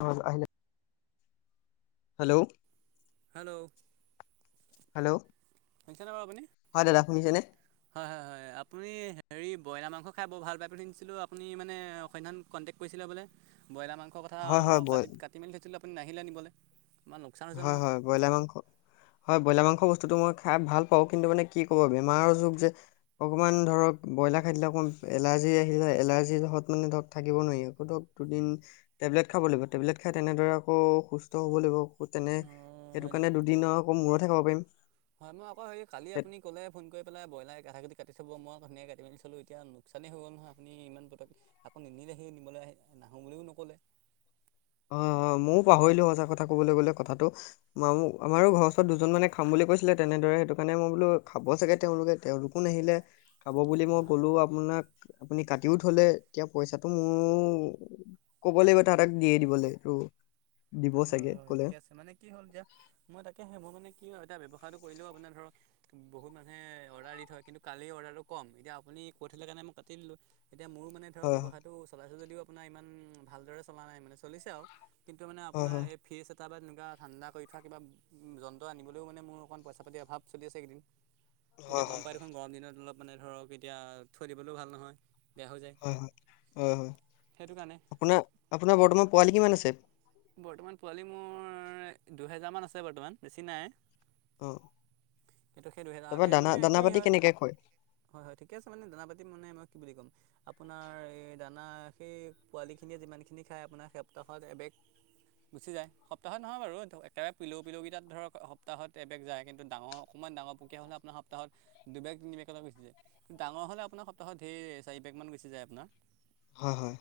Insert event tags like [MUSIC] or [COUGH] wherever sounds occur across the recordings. ন আহিল। Hello. Hello hello শুনিছেনে বাৰু আপুনি? হয়, দাদা শুনিছে নে? হয়- হয়- হয়, আপুনি হেৰি ব্ৰইলাৰ মাংস খাই বৰ ভাল পাই বুলি শুনিছিলো, আপুনি মানে সইদিনাখন, কণ্টেক্ট কৰিছিলে বোলে। বইলা মাংসৰ কথা হয় মই হয় বই কাটি- কাটি মেলি থৈছিলোঁ, আপোনি নাহিলে নিবলৈ। আমাৰ লোকচান হৈছে হয়- নহয়। হয়, ব্ৰইলাৰ মাংস। হয়, ব্ৰইলাৰ মাংস বস্তুটো মই খাই ভাল পাওঁ। কিন্তু মানে কি ক'ব, বেমাৰৰ যুগ যে। অকণমান ধৰক, ব্ৰইলাৰ খাই দিলে অকণমান এলাৰ্জি আহিলে, এলাৰ্জিত মানে ধৰক থাকিব নোৱাৰি। আকৌ তোৰ দুদিন টেবলেট খাব লাগিব। টেবলেট খাই তেনেদৰে আকৌ সুস্থ হ'ব লাগিব। তেনে, অঁ হয় সেইটো নি? কাৰণে দুদিন আকৌ মূৰতহে খাব পাৰিম। হয়, মই আকৌ হেৰি কালি আপুনি ক'লে, ফোন কৰি পেলাই ব্ৰইলাৰ কা কি কাটি চব। মই ধুনীয়া কাটি মেলি থলো এতিয়া। চালেই হৈ গ'ল নহয়। আপুনি ইমান পতক আকৌ নিনিলে সি নিবলৈ আহিম বুলিও নক'লে। হয়- হয় ময়ো পাহৰিলো। সঁচা কথা কবলৈ গ'লে কথাটো। মামু, আমাৰো ঘৰ ওচৰত দুজন মানে খাম বুলি কৈছিলে। তেনেদৰে সেইটো কাৰণে মই বোলো খাব চাগে তেওঁলোকে। তেওঁলোকো নাহিলে খাব বুলি হয় মই হয়। ক'লো আ আপোনাক আপুনি কাটিও থলে এতিয়া পইচাটো মোৰ ক'ব লাগিব তাহাতক। দিয়ে দিবলৈ তো। অ, ঠিকে আছে মানে। কি হ'ল এতিয়া মই তাকে সে মোৰ মানে কি এতিয়া ব্যৱসায়টো কৰিলোও আপোনাৰ ধৰক, বহুত মানে অৰ্ডাৰ দি থয়। কিন্তু কালি অৰ্ডাৰটো কম। এতিয়া আপুনি কৈ থলে কাৰণে মই কাটি দিলো। এতিয়া মোৰ মানে, ধৰক হয় ব্যৱসায়টো চলাইছো যদিও আপোনাৰ ইমান ভালদৰে চলা নাই। মানে চলিছে আৰু কিন্তু মানে। হয় আপোনাৰ হয় এই ফিজ এ তাৰপৰা এনেকুৱা ঠাণ্ডা কৰি থোৱা, কিবা যন্ত্ৰ অনিবলৈও মানে মোৰ অকণ পইচা পাতি অভাৱ চলি আছে এইকেইদিন। হয় হয় এতিয়া গম হয় পাই দেখোন গৰম দিনত, অলপ মানে ধৰক, এতিয়া থৈ দিবলৈও ভাল নহয়। বেয়া হৈ যায় হয়- হয়-হয়- হয়, সেইটো কাৰণে আপোনাৰ- আপোনাৰ বৰ্তমান পোৱালি কিমান আছে? বৰ্তমান পোৱালি মোৰ, দুহেজাৰমান আছে। বৰ্তমান বেছি নাই। অ সেইটো সেই তাৰপৰা দুহেজাৰ দানা মানে দানা কি পাতি হয়। কেনেকে খয় হয়- হয় ঠিক আছে। মানে দানা পাতি মানে মই কি বুলি ক'ম। আপোনাৰ এই দানা, সেই পোৱালিখিনিয়ে যিমানখিনি খায়, আপোনাৰ সেই সপ্তাহত এবেগ। গুচি যায়। সপ্তাহত নহয় বাৰু একেবাৰে পিলৌ পিলুকেইটাত ধৰক সপ্তাহত এবেগ যায়। কিন্তু ডাঙ অকমান ডাঙৰ পকীয়া হলে, আপোনাৰ সপ্তাহত দুবেগ, তিনিবেগলে গুচি যায়। ডাঙৰ হলে আপোনাৰ, সপ্তাহত ধেৰ চাৰি বেগ মান গুছি যায় আপোনাৰ। হয়- হয়,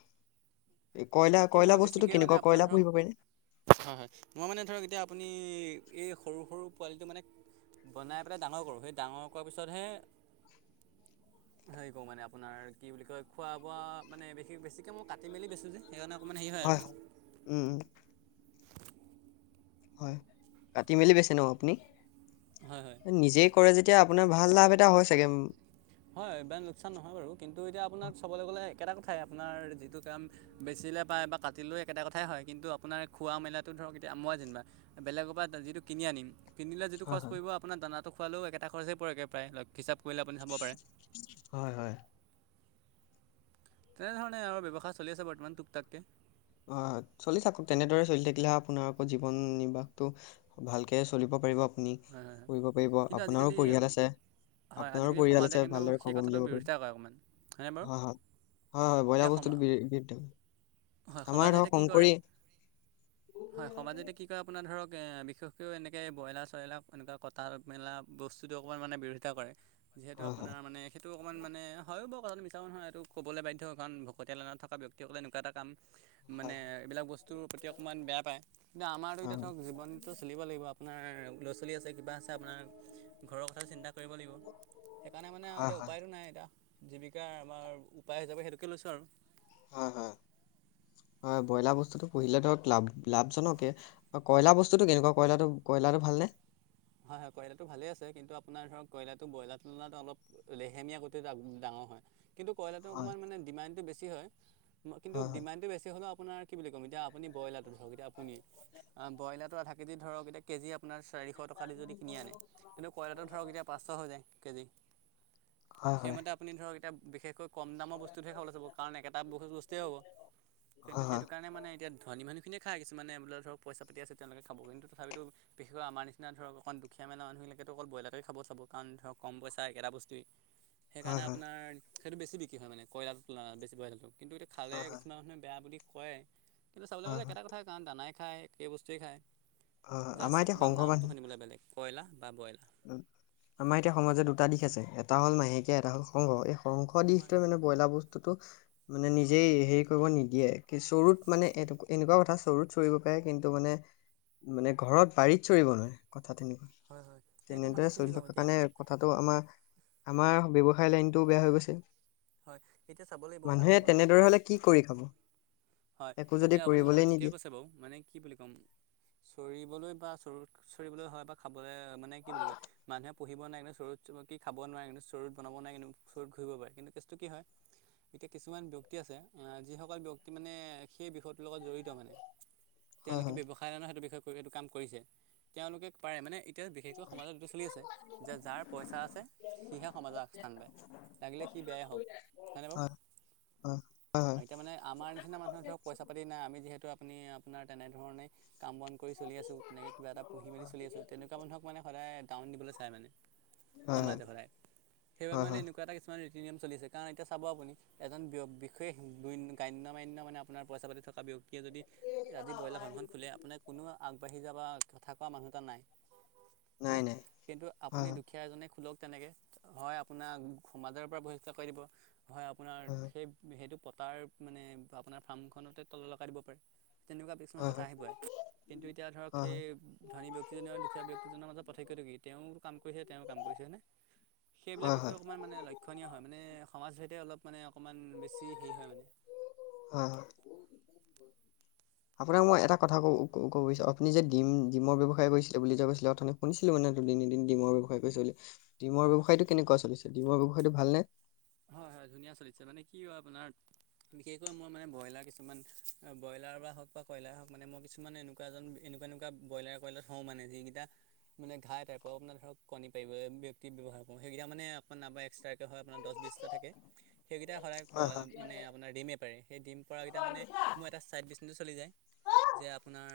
কয়লা- বাকী মই কয়লাৰ বস্তুটো বেছিকৈ মানে কেনেকুৱা, আপোনাৰ কয়লা ধৰক পুহিব পাৰিনে? হয় হয় মই মানে ধৰক এতিয়া, আপুনি এই সৰু- সৰু পোৱালিটো মানে বনাই পেলাই ডাঙৰ কৰোঁ। সেই ডাঙৰ কৰা পিছতহে হেৰি কৰোঁ মানে। আপোনাৰ কি বুলি কয়, খোৱা বোৱা মানে বে বেছিকৈ মই কাটি মেলি বেছোঁ যে সেইকাৰণে অকমান হেৰি হয় আৰু উম উম হয় কাটি মেলি বেছে ন আপুনি? হয় হয় নিজেই কৰে যেতিয়া আপোনাৰ ভাল লাভ এটা হয় চাগে। হয় বেং লোকচান নহয় বাৰু কিন্তু এতিয়া আপোনাক চাবলৈ গ'লে একেটা কথাই আপোনাৰ যিটো কাম বেচিলে পায় বা কাটিলেও একেটা কথাই হয় কিন্তু আপোনাৰ খোৱা মেলাটো ধৰক এতিয়া মই যেনিবা বেলেগপা যিটো কিনি আনিম কিনিলে যিটো হয় খৰচ হয় পৰিব আপোনাৰ দানাটো খোৱালোঁ একেটা খৰচেই পৰেগে প্ৰায় হিচাপ কৰিলে আপুনি চাব পাৰে হয় হয় তেনেধৰণে আৰু ব্যৱসায় চলি আছে বৰ্তমান তুক তাককে অ চলি থাকক তেনেদৰে চলি থাকিলে আপোনাৰ জীৱন নিৰ্বাহটো ভালকে চলিব পাৰিব আপুনি হয় হয় হয় কৰিব পাৰিব কিন্তু আপোনাৰো আজিকালি পৰিয়াল আছে। হয় আপোনাৰো আজিকালি পৰিয়াল সমাজে আছে কিন্তু ভালদৰে সেই খবৰ কথাটোৰ উলিয়াব পাৰিম বিৰোধিতা কৰে অকণমান হয়নে বাৰু হয় হয়। হয় হয় এতিয়া ব্ৰইলাৰ সমা বস্তুটো বি হয়, সমাজে এতিয়া কি কৰে? হয় সমাজ এতিয়া কি কয়, আপোনাৰ ধৰক বিশেষকৈ এনেকে ব্ৰইলাৰ চ্ৰইলাৰ এনেকুৱা ক তাত মেলা বস্তুটো অকণমান মানে বিৰোধিতা কৰে যিহেতু হয় হয় আপোনাৰ মানে সেইটো অকণমান মানে হয়ও বাৰু কথাটো মিছাও নহয় এইটো কবলে বাধ্য কাৰণ ভকতীয়া লোণত থকা ব্যক্তিসকলে এনেকুৱা এটা কাম হয় মানে এইবিলাক বস্তুৰ প্ৰতি অকণমান বেয়া পায় কিন্তু আমাৰো এতিয়া হয় ধৰক জীৱন টো চলিব লাগিব আপোনাৰ ল'ৰা-ছোৱালী আছে কিবা আছে আপোনাৰ ঘৰৰ কথা চিন্তা কৰিব লাগিব, সেইকাৰণে মানে আৰু হয় এতিয়া হয় উপায়ও নাই এতিয়া জীৱিকা আমাৰ উপায় হিচাপে সেইটোকে লৈছোঁ আৰু হয় হয় হয় ব্ৰইলাৰ বস্তুটো পুহিলে ধৰক লাভ লাভজনকে কয়লাৰ বস্তুটো কেনেকুৱা কয়লাৰটো কয়লাৰটো ভালনে? হয় হয় কইয়লাটো ভালেই আছে, কিন্তু আপোনাৰ ধৰক কইয়লাটো ব্ৰইলাৰ তুলনাত অলপ লেহেমীয়া গতিত ডাঙৰ হয়। কিন্তু কইয়লাৰটো হয় অকণমান মানে ডিমাণ্ডটো বেছি হয় কিন্তু হয় ডিমাণ্ডটো বেছি হ'লোঁ আপোনাৰ কি বুলি কম এতিয়া আপুনি ব্ৰইলাৰটো ধৰক এতিয়া আপুনি অ ব্ৰইলাৰটো আধা কেজি ধৰক এতিয়া কেজি আপোনাৰ চাৰি শ টকা দি যদি কিনি আনে কিন্তু কইয়লাৰটো ধৰক এতিয়া পাঁচশ হৈ যায় কেজি। হয় হয় হয় সেইমতে আপুনি ধৰক এতিয়া বিশেষকৈ কম দামৰ বস্তুটোহে খাবলৈ চাব কাৰণ একেটা বহুত বস্তুৱেই হ'ব কিন্তু হয় হয় সেইটো কাৰণে মানে এতিয়া ধনী মানুহখিনিয়ে খায় কিছুমানে বোলে ধৰক পইচা পাতি আছে তেওঁলোকে খাব কিন্তু তথাপিতো বিশেষকৈ আমাৰ নিচ এতিয়া ধৰক অকণমান দুখীয়া মানে মানুহবিলাকে অকল বয়লাৰেই খাব চাব। কাৰণ ধৰক কম পইচা একেটা বস্তুৱেই। হয় সেইকাৰণে হয় আপোনাৰ সেইটো বেছি বিক্ৰী হয় মানে কইয়লাৰটো তুলনাত বেছি ব্ৰইলাৰটো। কিন্তু এইটো- খালে হয় হয় হয় কিছুমান মানুহে বেয়া বুলি কয়, কিন্তু চাবলৈ হয় গ'লে হয় হয়। একেটা কথাই। কাৰণ দানাই খায়, একে বস্তুৱে খায়, জাষ্ট আমাৰ এতিয়া অকণমান সংঘ নামটো - মানুহ বোলে বেলেগ কয়লাৰ বা ব্ৰইলাৰ। আমাৰ এতিয়া সমাজত দুটা দিশ আছে এটা হ'ল মাহেকীয়া এটা হল সংঘ, এই সংঘ হয় দিশটো মানে- ব্ৰইলাৰ বস্তুটো- মানে নিজেই হেৰি কৰিব নিদিয়ে কি চৰুত মানে এনেকুৱা কথা চৰুত চৰিব পাৰে, কিন্তু মানে- মানে ঘৰত বাৰিত চৰিব নোৱাৰে কথা তেনেকুৱা। হয়ঁ হয়ঁ! তেনেকে চলি থকা কাৰণে কথাটো আমাৰ আমাৰ বব্যৱসায় লাইনটোও বেয়া হৈ গৈছে। হয়ঁ, এতিয়া চাব লাগিব মানুহে চালক সকলে। তেনেদৰে হলে কি কৰি খাব। হয়ঁ, একো যদি এতিয়া আপুনি কৰিবলৈ কথাটো ঠিকে নিদিয়ে কৈছে বাৰু মানে কি বুলি ক'ম। চৰিবলৈ বা চৰু চৰিবলৈ হয় বা খাবলৈ মানে কি বুলি কয়- মানুহে পুহিব নাই কিন্তু চৰুত কি খাব নোৱাৰে কিন্তু চৰুত বনাব নাই কিন্তু চৰুত ঘূৰিব পাৰে কিন্তু টেষ্ট টো কি হয়, এতিয়া কিছুমান ব্যক্তি আছে, আহ যিসকল ব্যক্তি- মানে সেই বিষয়টোৰ লগত জড়িত মানে হয় তেওঁলোকে হয় ব্যৱসা- নাই নাই সেইটো বিষয়ে এইটো কাম কৰিছে তেওঁলোকে পাৰে মানে- এতিয়া বিশেষকৈ সমাজত এইটো চলি আছে যে যাৰ পইচা আছে সিহে সমাজত আগস্থান পায়। লাগিলে সি বেয়াই হওঁক হয়নে বাৰু হয় হয় হয় এতিয়া মানে আমাৰ- নিচিনা মানুহৰ ধৰক পইচা পাতি নাই আমি যিহেতু আপনি আপোনাৰ তেনেধৰণে কাম বন কৰি চলি আছো তেনেকে কিবা এটা পুহি মেলি চলি আছো তেনেকুৱা মানুহক মানে সদায় ডাউন দিবলৈ চাই মানে। হয় হয় হয় হয় সমাজে সদায় সেইবাবে হয় মানে হয় এনেকুৱা এটা কে- কিছুমান ৰীতি নিয়ম চলিছে কাৰণ এতিয়া চাব আপুনি এজন বিশেষ গাণ্য- মান্য মানে আপোনাৰ পইচা পাতি থকা ব্যক্তিয়ে যদি আজি ব্ৰয়লাৰ ফাৰ্মখন খোলে আপোনাৰ কোনো আগবাঢ়ি - যাবা কথা কোৱা মানুহ এটা নাই। নাই হয়নে নাই কিন্তু হয় আপুনি হয় দুখীয়া এজনে খোলক তেনেকে- হয়ঁ আপোনাক সমাজৰ পৰা বহিষ্কাৰ কৰি দিব নহয় আপোনাৰ হয় সেই- সেইটো পতাৰ মানে আপোনাৰ ফাৰ্মখনতে তলা লগাই দিব পাৰে। তেনেকুৱা হয় কিছুমান হয় কথা হয় আহি পৰে কিন্তু এতিয়া ধৰক হয় সেই- ধনী ব্যক্তিজনে দুখীয়া ব্যক্তিজনৰ মাজত পাৰ্থক্য কি তেওঁ কাম কৰিহে তেওঁ কাম কৰিছে হয়নে। সেইবিলাক হয় হয় বিষয় অকণমান মানে লক্ষণীয় হয় মানে সমাজ ভেদে অলপ মানে অকণমান বেছি হেৰি হয় মানে। অঁ! [UNINTELLIGIBLE] আপোনাক মই এটা কথা ক কব বিচাৰোঁ আপুনি যে ডিম ডিমৰ ব্যৱসায় কৰিছিল বুলি কোৱা কৈছিলে অথনি। শুনিছিলো মানে দুদিন এদিন ডিমৰ ব্যৱসায় কৰিছে বুলি ডিমৰ হয় হয় ব্যৱসায়টো কেনেকুৱা চলি ডিমৰ ব্যৱসায়টো ভালনে? হয়ঁ হয়ঁ ধুনীয়া চলিছে মানে কি হয়ঁ আপোনাৰ। বিশেষকৈ মই মানে ব্ৰইলাৰ কিছুমান ব্ৰইলাৰ বা হওঁক কয়লাৰ হওঁক মানে মই কিছুমান এনে- কুৱা এনেকুৱা এনেকুৱা বইলাৰ কয়লা থও মানে যিকেইটা- মানে ঘাঁই টাইপৰ আপোনাৰ ধৰক কণী পাৰিব ব্যক্তি ব্যৱহাৰ কৰোঁ সেইকেইটা মানে আপোনাৰ এক্সট্ৰাকৈ হয় আপোনাৰ দহ বিশ- থাকে সেইকেইটা সদায় হয় কল হয় মানে আপোনাৰ ৰিমেপ। সেই ডিম পৰাকেইটা মানে মোৰ এটা ছাইড বিচনেছ চলি যায় যে আপোনাৰ।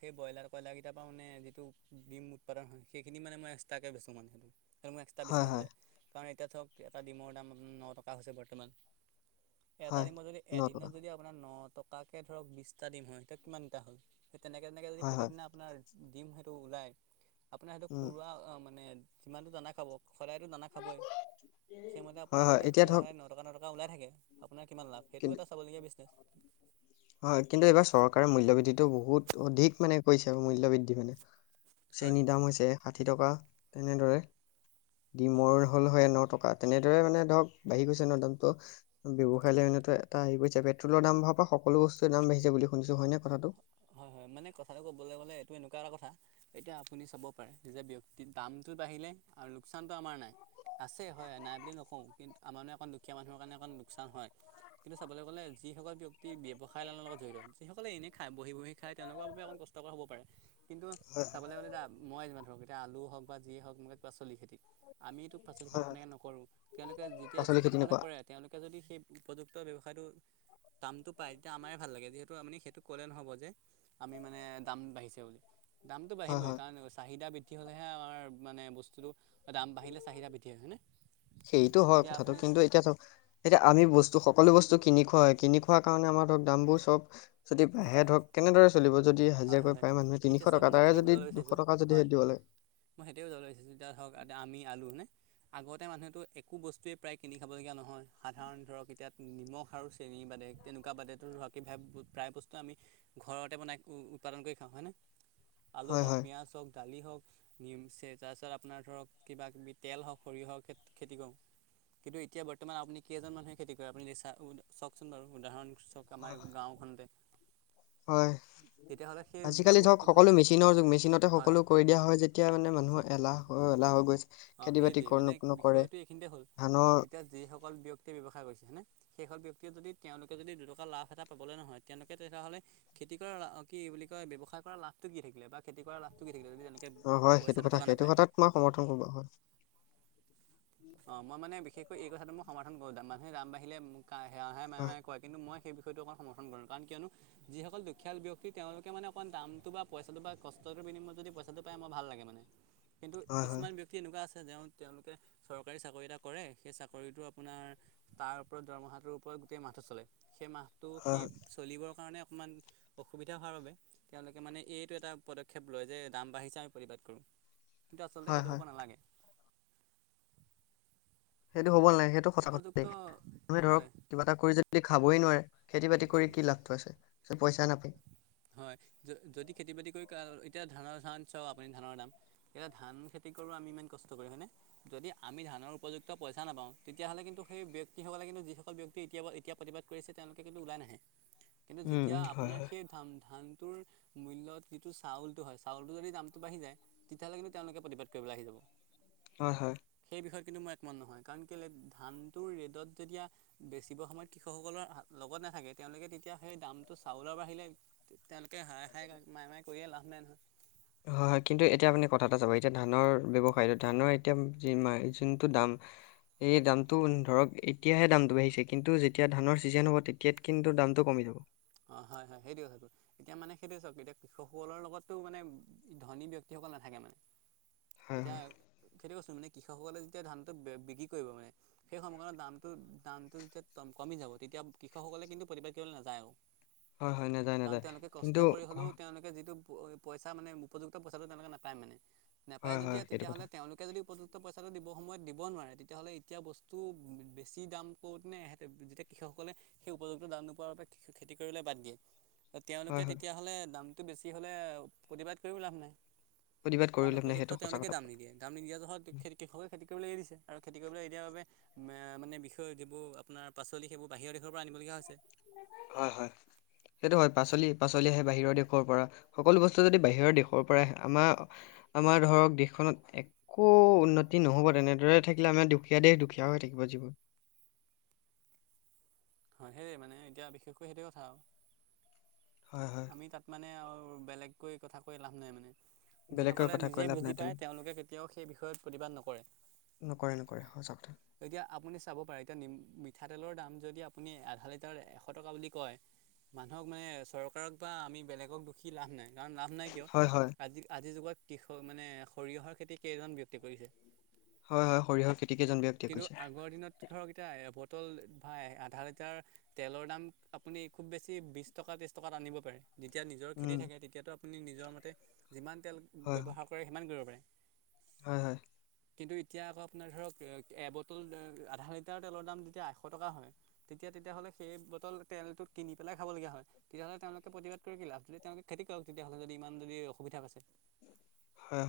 সেই ব্ৰইলাৰ কইলাৰ কেইটাৰ পৰা মানে যিটো ডিম উৎপাদন হয় সেইখিনি মানে মই এক্সট্ৰাকৈ বেচোঁ মানে। সেইটো মানে এক্সট্ৰা হয় বিজনেছ হৈ হয় যায় কাৰণ এতিয়া ধৰক এটা ডিমৰ দাম ন টকা হৈছে বৰ্তমান। এটা হয় দিমত যদি ন টকা এদিনত যদি আপোনাৰ ন টকাকে ধৰক বিশটা দিম হয় তাত কিমানটা হ'ল। সেই তেনেকৈ তেনেকৈ যদি হয় হয় প্ৰতিদিনা আপোনাৰ ডিম সেইটো ওলাই আপোনাৰ সেইটো উম খুৰা মানে। যিমানটো দানা খাব সদায়তো দানা খাবই। সেইমতে উমঁ! আপোনাৰ যদি সদায় সদায় নটকা নটকা ওলাই থাকে আপোনাৰ কিমান লাভ সেইটো কিন্তু এটা চাবলগীয়া বিজনেছ। হয় কিন্তু এইবাৰ চৰকাৰে মূল্যবৃদ্ধিটো বহুত অধিক মানে কৰিছে মূল্যবৃদ্ধি মানে। হয় চেনীৰ দাম হৈছে ষাঠি টকা তেনেদৰে হয় ডিমৰ হ'ল হয় ন টকা তেনেদৰে মানে ধৰক বাঢ়ি গৈছে নহ দামটো। ব্যৱসায় লাইনত এটা হেৰি কৰিছে পেট্ৰলৰ দাম বঢ়া পৰা সকলো বস্তু দাম বাঢ়িছে বুলি শুনিছো হয়নে কথাটো। হয়, হয় মানে কথাটো ক'বলৈ গ'লে এইটো এনেকুৱা এটা কথা। এতিয়া আপুনি চাব পাৰে যে ব্যক্তিত দামটো বাঢ়িলে আৰু লোকচানটো আমাৰ নাই। আছে হয় নাই বুলি নকওঁ কিন্তু আমাৰ [UNINTELLIGIBLE] অকণ দুখীয়া মানুহৰ কাৰণে অকন লোকচান হয়। কিন্তু চাবলৈ গ'লে যিসকল ব্যক্তি ব্যৱসায় লাইনৰ লগত জড়িত যিসকলে এনে খায় বহি, বহি খায় তেওলোকৰ বাবে অকণ কষ্টকৰ হ'ব পাৰে কিন্তু হয় হয় চাবলৈ গ'লে। [UNINTELLIGIBLE] মই যিমান ধৰক এতিয়া আলু হওক বা যিয়ে হওক [UNINTELLIGIBLE] খেতি আমিতো। পাচলি খেতি হয় হয় তেনেকৈ নকৰোঁ তেওঁলোকে যেতিয়া পাচলি খেতি যিসকলে নকৰা কৰে। তেওঁলোকে যদি সেই উপযুক্ত ব্যৱসায়টোৰ দামটো পায় তেতিয়া আমাৰে ভাল লাগে যিহেতু আপুনি সেইটো। ক'লে নহ'ব যে আমি মানে দাম বাঢ়িছে বুলি দামটো হয় বাঢ়িবই হয় কাৰণ চাহিদা বিদ বৃদ্ধি হ'লেহে আমাৰ মানে বস্তুটো দাম বাঢ়িলে চাহিদা বৃদ্ধি হয়, হয়নে। সেইটো হয় এতিয়া কথাটো আপুনি কিন্তু এতিয়া চাওক এতিয়া আমি বস্তু সকলো বস্তু। কিনি খোৱা হয় কিনি খোৱা কাৰণে আমাৰ ধৰক দামবোৰ চব যদি বাঢ়ে ধৰক কেনেদৰে চলিব যদি হয় হাজিৰা হয় কৰি হয় পায় মানুহে এতিয়া তিনিশ চাওক টকা মই তাৰে সেইটোৱে যদি বুজাবলৈ দুশ বিচাৰিছোঁ টকা যদিহে হয় দিব লাগে। মই [UNINTELLIGIBLE] যাব লাগিছিল [UNINTELLIGIBLE] আমি আলু নে? আগতে মানুহেতো একো বস্তুৱেই প্ৰায় কিনি খাবলগীয়া নহয় সাধাৰণ ধৰক এতিয়া নিমখ আৰু। চেনি বাদে তেনেকুৱা বাদেতো [UNINTELLIGIBLE] প্ৰায় বস্তু আমি ঘৰতে বনাই। উৎপাদন কৰি খাওঁ হয়নে, আলু হয় হওক হয় পিয়াজ হওক দালি হওক। [UNINTELLIGIBLE] তাৰপিছত আপোনাৰ ধৰক কিবা কিবি তেল হওক সৰিয়হ খেতি কৰোঁ। কিন্তু এতিয়া বৰ্তমান আপুনি কেইজন মানুহে খেতি কৰে আপুনি চাওকচোন বাৰু উদাহৰণটো চাওঁক। আমাৰ গাঁৱখনতে। হয়। তেতিয়াহ'লে যেতিয়া আজিকালি ধৰক বস্তুটো সকলো মেচিনৰ যুগ মেচিনতে হয় সকলো হয় কৰি দিয়া হয় যেতিয়া মানে মানুহৰ এলাহ এলাহ হৈ গৈছে অঁ খেতি বাতি সেইটোৱেই মানে নকৰে বিষয়টো এইখিনিতে হ'ল ধানৰ এতিয়া যিসকল ব্যক্তিয়ে ব্যৱসায় কৰিছে হয়নে। সেইসকল ব্যক্তিয়ে যদি তেওঁলোকে যদি দুটকা লাভ এটা পাবলে নহয় তেওঁলোকে তেতিয়াহ'লে খেতি কি বুলি কয় ৱ্যৱসায় কৰা লাভটো কি থাকিলে বা খেতি কৰা লাভটো কি থাকিলে যদি তেনে অ' হয় সেইটো কথা সেইটো কথাত মই সমৰ্থন। [UNINTELLIGIBLE] অ' মই মানে বিশেষকৈ এই কথাটো মই সমৰ্থন কৰো মানুহে বাঢ়িলে হয় [UNINTELLIGIBLE] কৰে কিন্তু মই। সেই বিষয়টো অকণ সমৰ্থন কৰোঁ কাৰণ কিয়নো যিসকল দুখীয়াল ব্যক্তি তেওঁলোকে মানে অকণ দামটো বা পইচাটো বা কষ্টৰ বিনিময়ত যদি পইচাটো পায় মোৰ ভাল লাগে মানে। কিন্তু হয় হয় কিছুমান ব্যক্তি এনেকুৱা আছে যে তেওঁলোকে চৰকাৰী চাকৰি এটা কৰে সেই চাকৰিটো আপোনাৰ তাৰ ওপৰত দৰমহাটোৰ ওপৰত গোটেই মাহটো চলে সেই মাহটো হয় সেই চলিবৰ কাৰণে অকণমান অসুবিধা হোৱাৰ বাবে। তেওঁলোকে মানে এইটো এটা পদক্ষেপ লয় যে দাম বাঢ়িছে আমি প্ৰতিবাদ কৰোঁ। কিন্তু আচলতে হয় সেইটো হ'ব হয় নালাগে। সেইটো হ'ব নালাগে সঁচা কথা উপযুক্ত দেই তুমি ধৰক হয় কিবা এটা কৰি যদি খাবই নোৱাৰে। খেতি বাতি কৰি কি লাভটো আছে [UNINTELLIGIBLE] পইচা নাপায়। হয় যদি খেতি বাতি কৰি এতিয়া ধানৰ ধান চাওঁ ধানৰ দাম। এতিয়া ধান খেতি কৰোঁ আমি ইমান কষ্ট কৰি হয়নে। যদি আমি ধানৰ উপযুক্ত পইচা নাপাওঁ তেতিয়াহ'লে কিন্তু সেই ব্যক্তিসকলে কিন্তু যিসকল ব্যক্তি এতিয়া এতিয়া প্ৰতিবাদ কৰিছে তেওঁলোকে কিন্তু ওলাই নাহে। কিন্তু উম যেতিয়া উম হয় আপোনাৰ হয় সেই ধান ধানটোৰ মূল্যত যিটো চাউলটো হয় চাউলটো যদি দামটো বাঢ়ি যায়। তেতিয়াহ'লে কিন্তু তেওঁলোকে প্ৰতিবাদ কৰিবলৈ আহি যাব। হয়, হয়। সেই বিষয়ে কিন্তু মই একমত নহয়, কাৰণ কেইলে ধানটোৰ ৰে'ডত যেতিয়া বেছিবৰ সময়ত কৃষকসকলৰ লগত নাথাকে তেওঁলোকে তেতিয়া সেই দামটো চাউলৰ বাঢ়িলে তেওঁলোকে হায়ে হায় মায়ে মায়ে কৰিয়ে লাভ নাই নহয়। হয়, হয়, কিন্তু এতিয়া আপুনি কথা এটা চাব এতিয়া ধানৰ ব্যৱসায়টো ধানৰ এতিয়া যিমান যোনটো দাম। এই দামটো ধৰক এতিয়াহে দামটো বাঢ়িছে কিন্তু যেতিয়া ধানৰ ছিজন হ'ব তেতিয়াত কিন্তু দামটো কমি যাব। অ', হয় হয় সেইটোৱে হৈ গৈ। এতিয়া মানে সেইটো চাওঁক এতিয়া কৃষকসকলৰ লগতো মানে ধনী ব্যক্তিসকল নাথাকে মানে। হয় এতিয়া হয় সেইটো কৈছো মানে কৃষকসকলে যেতিয়া ধানটো বিক্ৰী কৰিব মানে। সেই সময়কনত দামটো দামটো যেতিয়া কমি যাব তেতিয়া কৃষকসকলে কিন্তু প্ৰতিবাদ কৰিবলৈ নাযায় আৰু। হয়, হয়, নে কাৰণ তেওঁলোকে কষ্ট কৰি হ'লেও তেওঁলোকে যিটো পইচা মানে উপযুক্ত পইচাটো তেওঁলোকে নাপায় মানে। নাপায় হয় যদি হয় আৰু সেইটো কথা তেতিয়াহ'লে তেওঁলোক যদি উপযুক্ত পঁইচা দিব সময়ত দিব নোৱাৰে তেতিয়াহ'লে এতিয়া বস্তু বেছি দাম কৰোঁতে [UNINTELLIGIBLE] কৃষকসকলে সেই উপযুক্ত দাম নোপোৱাৰ বাবে খেতি কৰিবলৈ বাদ দিয়ে। হয় তেওঁলোকে হয় তেতিয়াহ'লে দাম টো বেছি হ'লে প্ৰতিবাদ কৰিবও লাভ নাই, প্ৰতিবাদ কৰি কাৰণ লাভ নাই সেইটো উপযুক্ত সঁচা তেওঁলোকেই কথা দাম নিদিয়ে। দাম নিদিয়া জহত খ-কৃষকে খেতি কৰিবলৈ এৰি দিছে আৰু খেতি কৰিবলৈ দিয়াৰ বাবে মানে বিষয় যিবোৰ আপোনাৰ পাচলি সেইবোৰ বাহিৰৰ দেশৰ পৰা আনিবলগীয়া হৈছে। হয়, হয়, সেইটো হয় পাচলি পাচলি বাহিৰ দেশৰ পৰা। সকলো বস্তু যদি বাহিৰৰ দেশৰ আহে আমাৰ আমাৰ ধৰক দেশখনত এক একো উন্নতি নহ'ব তেনেদৰে থাকিলে আমাৰ দুখীয়া দেশ দুখীয়া হৈ থাকিব যিবোৰ হয়, সেইয়ে মানে এতিয়া বিশেষকৈ সেইটোৱে কথা আৰু। হয়, হয়। আমি তাত আৰু বেলেগকৈ কথা কৈ লাভ নাই মানে। বেলেগকৈ যিসকলে কথা কৈ নিজেই লাভ নাই বুজি তেনে পায় তেওঁলোকে কেতিয়াও সেই বিষয়ত প্ৰতিবাদ নকৰে। নকৰে নকৰে সঁচা কথা। এতিয়া আপুনি চাব পাৰে, এতিয়া মিঠাতেলৰ দাম যদি আপুনি আধা লিটাৰ এশ টকা বুলি কয়। মানুহক মানে চৰকাৰক বা আমি বেলেগক দুখী লাভ নাই। কাৰণ লাভ নাই কিয় হয় হয় আজিৰ আজি যুগত কৃষক মানে সৰিয়হৰ খেতি কেইজন ব্যক্তিয়ে কৰিছে! হয়, হয়, সৰিয়হৰ খেতি কেইজন ব্যক্তিয়ে কিন্তু কৰিছিলে। আগৰ দিনত ধৰক এতিয়া এবটল বা আধা লিটাৰ তেলৰ দাম আপুনি খুব বেছি বিশ টকা ত্ৰিশ টকাত আনিব পাৰে। যেতিয়া নিজৰ খেতি উম থাকে তেতিয়াতো আপুনি নিজৰ মতে যিমান তেল হয় হয় ব্যৱহাৰ কৰে সিমানে কৰিব পাৰে। হয়, হয়। [INAUDIBLE] কিন্তু এতিয়া আকৌ আপোনাৰ ধৰক এবটল আধা লিটাৰ তেলৰ দাম তেতিয়া আশ টকা হয়। তেতিয়া তেতিয়াহ'লে সেই বটল তেলটোত কিনি পেলাই খাবলগীয়া হয়। তেতিয়াহ'লে তেওঁলোকে প্ৰতিবাদ কৰি কি লাভ? যদি তেওঁলোকে খেতি কৰক তেতিয়াহ'লে যদি ইমান যদি অসুবিধা পাইছে। হয়, হয়।